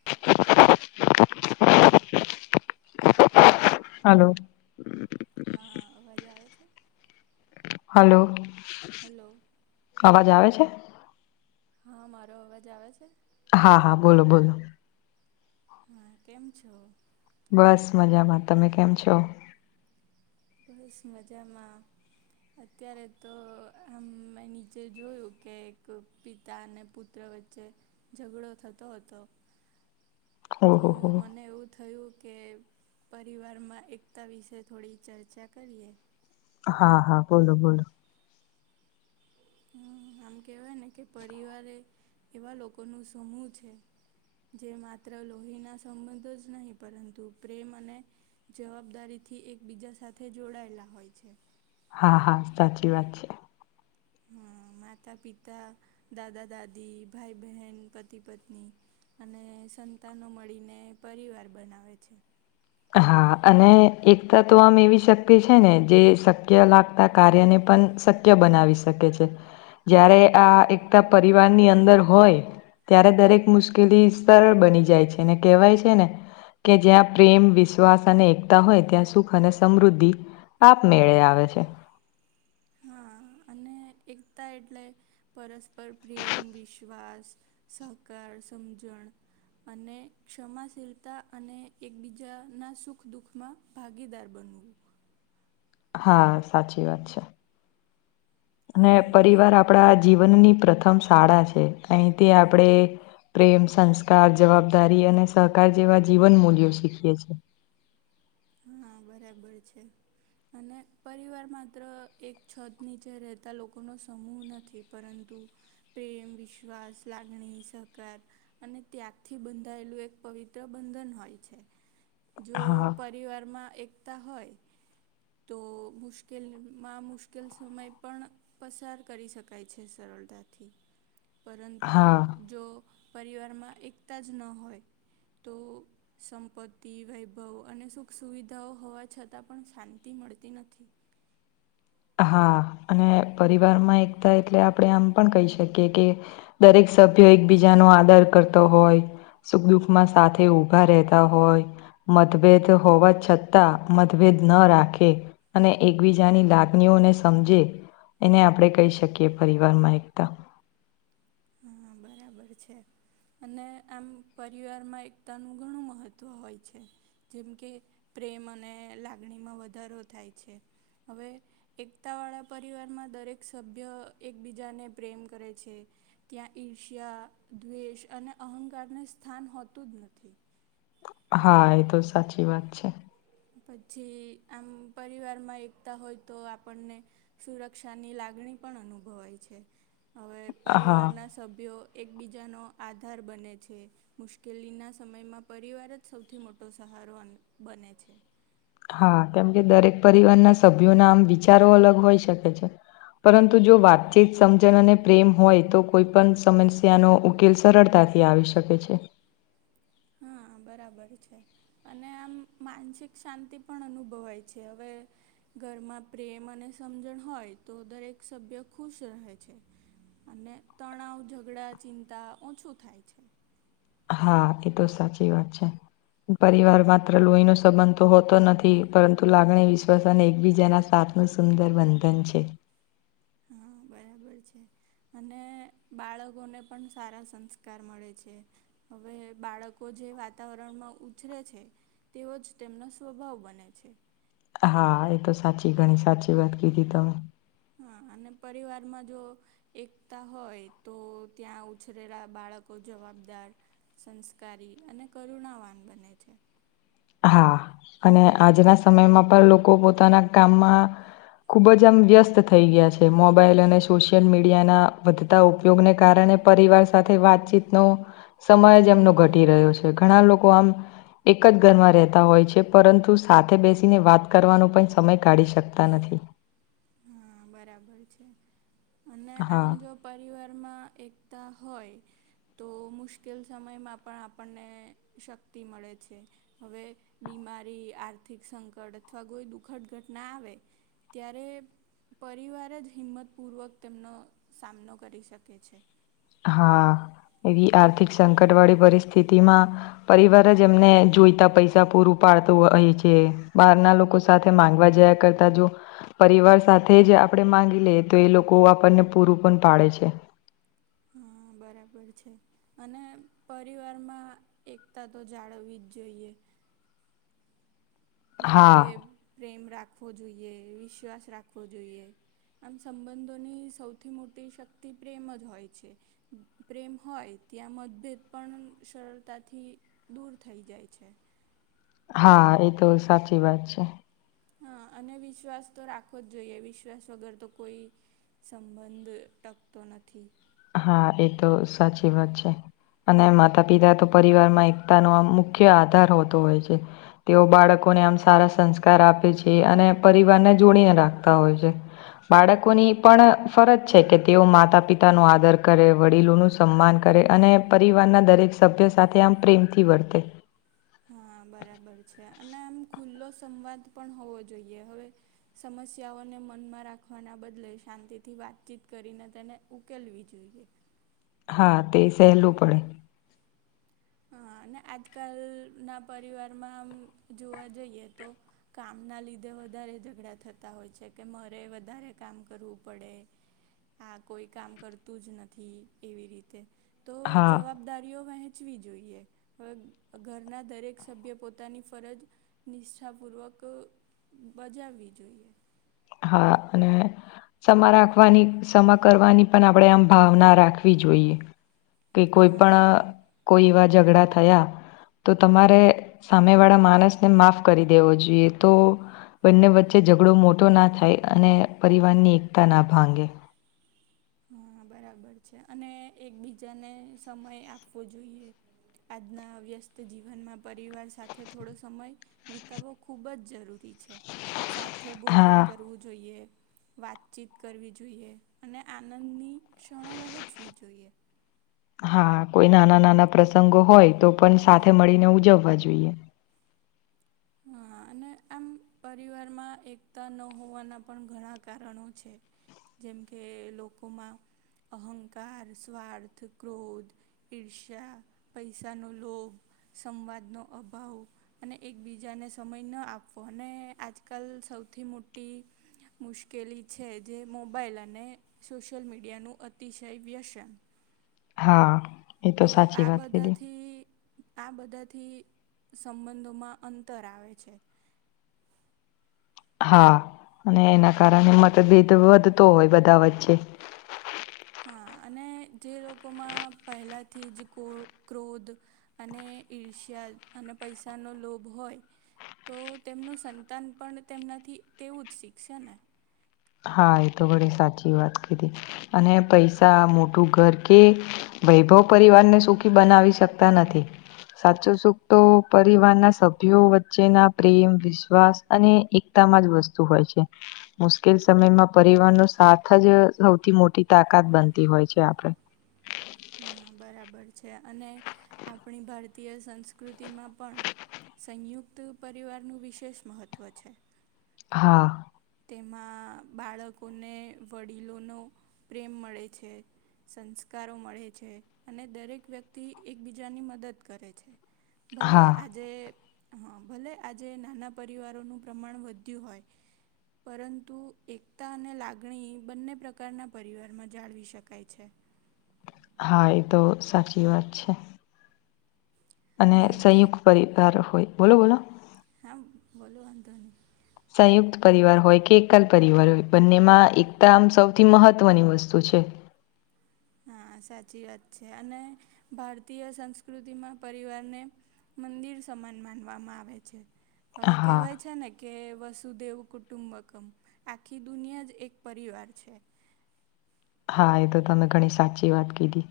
[inaudible] હાલો. હા અવાજ આવે છે? હાલો... હલો અવાજ આવે છે? હા. મારો અવાજ આવે છે? હા હા બોલો બોલો હા કેમ છો? બસ મજામાં. તમે કેમ છો? બસ મજામાં અત્યારે તો આમ મે નીચે જોયું કે એક પિતા ને પુત્ર વચ્ચે ઝઘડો થતો હતો. તો ઓહો હો મને એવું થયું કે પરિવારમાં એકતા વિશે થોડી ચર્ચા કરીએ. હા હા બોલો બોલો હમ આમ કેહેવાય ને કે પરિવારે એવા લોકો નો સમૂહ છે જે માત્ર લોહીના સંબંધો જ નહીં પરંતુ પ્રેમ અને જવાબદારીથી એકબીજા સાથે જોડાયેલા હોય છે. હા હા સાચી વાત છે. હા માતા-પિતા, દાદા-દાદી, ભાઈ-બહેન, પતિ-પત્ની, અને સંતાનો મળીને પરિવાર બનાવે છે. હા અને એકતા તો આમ એવી શક્તિ છે ને જે અશક્ય લાગતા કાર્યને પણ શક્ય બનાવી શકે છે જયારે આ એકતા પરિવારની અંદર હોય ત્યારે દરેક મુશ્કેલી સરળ બની જાય છે ને કેહેવાય છે ને કે જ્યાં પ્રેમ વિશ્વાસ અને એકતા હોય ત્યાં સુખ અને સમૃદ્ધિ આપમેળે આવે છે. હા અને એકતા એટલે પરસ્પર પ્રેમ, વિશ્વાસ, સહકાર, સમજણ અને ક્ષમાશીલતા અને એકબીજાના સુખ દુઃખમાં ભાગીદાર બનવું હા સાચી વાત છે અને હા એક પરિવાર આપ આપણા જીવનની પ્રથમ શાળા છે અહીં તી આપડે પ્રેમ, સંસ્કાર, જવાબદારી અને સહકાર જેવા જીવન મૂલ્યો શીખીવે છીએ. હા બરાબર છે. અને પરિવાર માત્ર એક છત નીચે રહેતા લોકોનો સમૂહ નથી. પરંતુ તે પ્રેમ, વિશ્વાસ, લાગણી, સહકાર અને ત્યાગથી બંધાયેલું એક પવિત્ર બંધન હોય છે. જો હા પરિવારમાં એકતા હોય તો મુશ્કેલમાં મુશ્કેલ સમય પણ પસાર કરી શકાય છે સરળતાથી પરંતુ હા જો પરિવારમાં એકતા જ ન હોય તો સંપત્તિ, વૈભવ અને સુખ સુવિધાઓ હોવા છતાં પણ શાંતિ શાંતિ મળતી નથી. હા અને પરિવારમાં એકતા એટલે આપણે આમ પણ કહી શકીએ કે દરેક સભ્ય એકબીજાનો આદર કરતો હોય સુખ દુઃખમાં સાથે ઉભા રહેતા હોય. મતભેદ હોવા છતાં મતભેદ ન રાખે અને એકબીજાની લાગ લાગણી ઓને સમજે એને આપણે કહી શકીએ પરિવાર માં એકતા હમમ બરાબર છે. અને આમ પરિવારમાં એકતાનું ઘણું મહત્ત્વ હોય છે. જેમ કે પ્રેમ અને લાગણીમાં વધારો થાય છે. હવે એકતા વાળા પરિવારમાં દરેક સભ્ય એકબીજાને પ્રેમ કરે છે. ત્યાં ઈર્ષ્યા, દ્વેષ અને અહંકારને સ્થાન હોતું જ નથી. હા એ તો સાચી વાત છે. પછી આમ પરિવારમાં એકતા હોય તો આપણને સુરક્ષાની લાગણી પણ અનુભવાય છે. હવે હા પરિવારના સભ્યો એકબીજાનો આધાર બને છે. મુશ્કેલીના સમયમાં પરિવાર જ સૌથી મોટો સહારો બને છે. હા કેમ કે દરેક પરિવારના સભ્યો ના આમ વિચારો અલગ હોઈ શકે છે. પરંતુ જો વાતચીત, સમજણ અને પ્રેમ હોય તો કોઈ પણ સમસ્યાનો ઉકેલ સરળતા થી આવી શકે છે. હા બરાબર છે. અને આમ માનસિક શાંતિ પણ અનુભવાય છે. હવે ઘરમાં પ્રેમ અને સમજણ હોય તો દરેક સભ્ય ખુશ રહે છે. અને તણાવ, ઝઘડા, ચિંતા ઓછું થાય છે. હા એ તો સાચી વાત છે. પરિવાર માત્ર લોહીનો સંબંધ તો હોતો નથી પરંતુ લાગણી, વિશ્વાસ અને એકબીજાના સાથ નો સુંદર બંધન છે. હા બરાબર છે. અને બાળકોને પણ સારા સંસ્કાર મળે છે. હવે બાળકો જે વાતાવરણમાં ઉછરે છે, તેવો જ તેમનો સ્વભાવ બને છે. હા એ તો સાચી ઘણી સાચી વાત કીધી તમે. હા અને પરિવારમાં જો એકતા હોય તો ત્યાં ઉછરેલા બાળકો જવાબદાર સંસ્કારી અને કરુણાવાન બને છે. હા અને આજના સમયમાં પણ લોકો પોતાના કામમાં ખૂબ જ આમ વ્યસ્ત થઈ ગયા છે. મોબાઈલ અને સોશિયલ મીડિયાના વધ વધતા ઉપયોગને કારણે પરિવાર સાથે વાતચીતનો સમય જ એમનો ઘટી રહ્યો છે. ઘણા લોકો આમ એક જ ઘરમાં રહેતા હોય છે પરંતુ સાથે બેસીને વાત કરવાનો પણ સમય કાઢી શકતા નથી. હા બરાબર છે અને આમ હા જો પરિવારમાં એકતા હોય તો મુશ્કેલ સમયમાં પણ આપણને શક્તિ મળે છે, હવે બીમારી આર્થિક સંકટ અથવા કોઈ દુઃખદ ઘટના આવે ત્યારે પરિવાર જ હિંમતપૂર્વક તેમનો સામનો કરી શકે છે, હા એવી આર્થિક સંકટ વાળી પરિસ્થિતિમાં પરિવાર જ એમને જોઈતા પૈસા પૂરું પાડતું હોય છે બહાર ના લોકો સાથે માંગવા જયા કરતા જો પરિવાર સાથે જ આપણે માંગી લેએ તો એ લોકો આપણને પૂરું પણ પાડે છે, હા બરાબર છે, અને પરિવારમાં એકતા તો જાળવવી જ જોઈએ જેમ હા કે પ્રેમ રાખવો જોઈએ વિશ્વાસ રાખવો જોઈએ આમ સંબંધોની સૌથી મોટી શક્તિ પ્રેમ જ હોય છે, પ્રેમ હોય ત્યાં મતભેદ પણ સરળતાથી દૂર થઈ જાય છે. હા એ તો સાચી વાત છે. હા અને વિશ્વાસ તો રાખવો જ જોઈએ વિશ્વાસ વગર તો કોઈ, સંબંધ ટકતો નથી. હા એ તો સાચી વાત છે. અને માતા પિતા તો પરિવારમાં એકતાનો આ મુખ્ય આધાર હોતો હોય છે. તેઓ બાળકોને આમ સારા સંસ્કાર આપે છે અને પરિવારને જોડીને રાખતા હોય છે. બાળકોની પણ ફરજ છે કે તેઓ માતા પિતા પિતા નો આદર કરે વડીલોનું સન્માન કરે અને પરિવારના દરેક સભ્ય સાથે આમ પ્રેમથી વર્તે. હા બરાબર છે, અને આમ ખુલ્લો સંવાદ પણ હોવો જોઈએ હવે. સમસ્યાઓને મનમાં રાખવાના બદલે શાંતિથી વાતચીત કરીને તેને ઉકેલવી જોઈએ. હા તે સહેલું પડે. હા અને આજકાલના પરિવારમાં આમ જોવા જઈએ તો, કામ ના લીધે વધારે ઝઘડા થતા હોય છે કે મારે વધારે કામ કરવું પડે, હા કોઈ કામ કરતું જ નથી એવી રીતે તો હા જવાબદારીઓ વહેંચવી જ જોઈએ હવે ઘરના દરેક સભ્ય પોતાની ફરજ, નિષ્ઠાપૂર્વક બજાવવી જોઈએ. હા અને, ક્ષમા રાખવાની ક્ષમા કરવાની પણ આપણે આમ ભાવના રાખવી જોઈએ. કે કોઈ પણ હા કોઈ એવા ઝઘડા થયા. તો તમારે સામેવાળા માણસને માફ કરી દેવો જોઈએ તો, બંને વચ્ચે ઝઘડો મોટો ના થાય અને પરિવારની એકતા ના ભાંગે, હા બરાબર છે અને એકબીજાને સમય આપવો જોઈએ. આજના વ્યસ્ત જીવનમાં પરિવાર સાથે થોડો સમય, વિતાવવો ખુબ જ જરૂરી છે. સાથે ભોજન હા કરવું જોઈએ, વાતચીત કરવી જોઈએ. અને આનંદની ક્ષણો વહેંચવી જોઈએ. હા કોઈ નાના નાના પ્રસંગો હોય તો પણ સાથે મળીને ઉજવવા જોઈએ. હા. અને આમ પરિવારમાં એકતા ન હોવાનાં પણ ઘણાં કારણો છે. જેમ કે લોકોમાં અહંકાર, સ્વાર્થ, ક્રોધ, ઈર્ષ્યા, પૈસાનો લોભ, સંવાદનો અભાવ અને એક બીજાને સમય ન આપવો અને આજકાલ સૌથી મોટી, મુશ્કેલી છે જે મોબાાઈલ અને સોશિયલ મીડિયાનું અતિશય વ્યસન. હા. એ તો સાચી આ વાત કીધી બધાથી, આ બધાથી સંબંધોમાં અંતર આવે છે. હા અને એના કારણે મતભેદ વધતો હોય બધા વચ્ચે. હા અને જે લોકોમાં પહેલાંથી જ ક ક્રોધ અને ઈર્ષ્યા અને પૈસાનો લોભ હોય. તો તેમનું સંતાન પણ તેમનાથી તેવું જ શીખશે ને. હા એ તો ઘડે સાચી વાત કીધી, અને પૈસા મોટું ઘર કે વૈભવ પરિવારને સુખી બનાવી શકતા નથી. સાચો સુખ તો પરિવારના સભ્યો વચ્ચેના પ્રેમ વિશ્વાસ અને એક તામાં જ વસ્તુ હોય છે. મુશકેલ સમયમાં પરિવારનો સાથ જ સૌથી મોટી તાકાત બનતી હોય છે આપડે. હા બરાબર છે, અને આપણી ભારતીય સંસ્કૃતિમાં પણ સંયુક્ત પરિવારનું વિશેષ મહત્ત્વ છે. હા. તેમાં બાળકોને વડીલોનો પ્રેમ મળે છે. સંસ્કારો મળે છે અને દરેક વ્યક્તિ એકબીજાની મદદ કરે છે. ભલે હા આજે હા ભલે આજે નાના પરિવારોનું પ્રમાણ વધ્યું હોય. પરંતુ એકતા અને લાગણી બંને પ્રકારના પરિવારમાં જાળવી શકાય છે. હા એ તો સાચી વાત છે. અને ભારતીય સંયુક્ત પરિવાર હોય બોલો બોલો. હા બોલો આંધો નહી. સંયુક્ત પરિવાર હોય કે એકલ પરિવાર હોય બંનેમાં એકતા આમ સૌથી મહત્ત્વની વસ્તુ છે. હા સાચી વાત છે અને, ભારતીય સંસ્કૃતિમાં પરિવારને મંદિર સમાન માનવામાં આવે છે, હવે હા કહેવાય છે ને કે વસુદેવ કુટુંબકમ, આખી દુનિયા જ એક પરિવાર છે. હા એ તો તમે ઘણી સાચી વાત કીધી.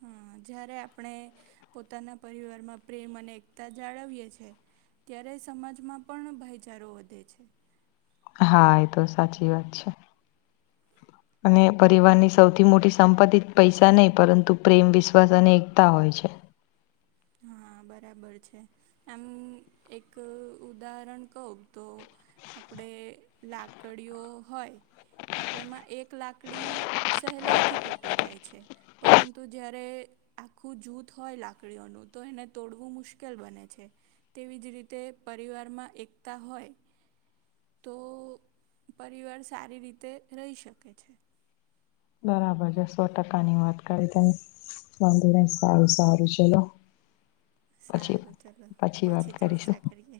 હા જ્યારે આપણે, પોતાના પરિવારમાં પ્રેમ અને એકતા જાળવીએ છીએ. ત્યારે સમાજમાં પણ ભાઈચારો વધે છે. હા એ તો સાચી વાત છે. અને પરિવારની સૌથી મોટી સંપત્તિ પૈસા નહીં પરંતુ પ્રેમ વિશ્વાસ અને એકતા હોય છે. હા બરાબર છે, આમ એક ઉદાહરણ કહ તો આપડે લાકડીઓ હોય. તો એમાં એક લાકડી સહેલાઈથી તૂટી જાય છે. પરંતુ જયારે આખું જૂથ હોય લાકડીઓનું. તો એને તોડવું મુશ્કેલ બને છે. તેવી જ રીતે પરિવારમાં એકતા હોય. તો પરિવાર સારી રીતે રહી શકે છે. બરાબર છે સો ટકા ની વાત કરી તમેં. વાંધ સારું સારું ચલો. પછી સારું ચલો પછી વાત કરીશું. ચર્ચા કરીએ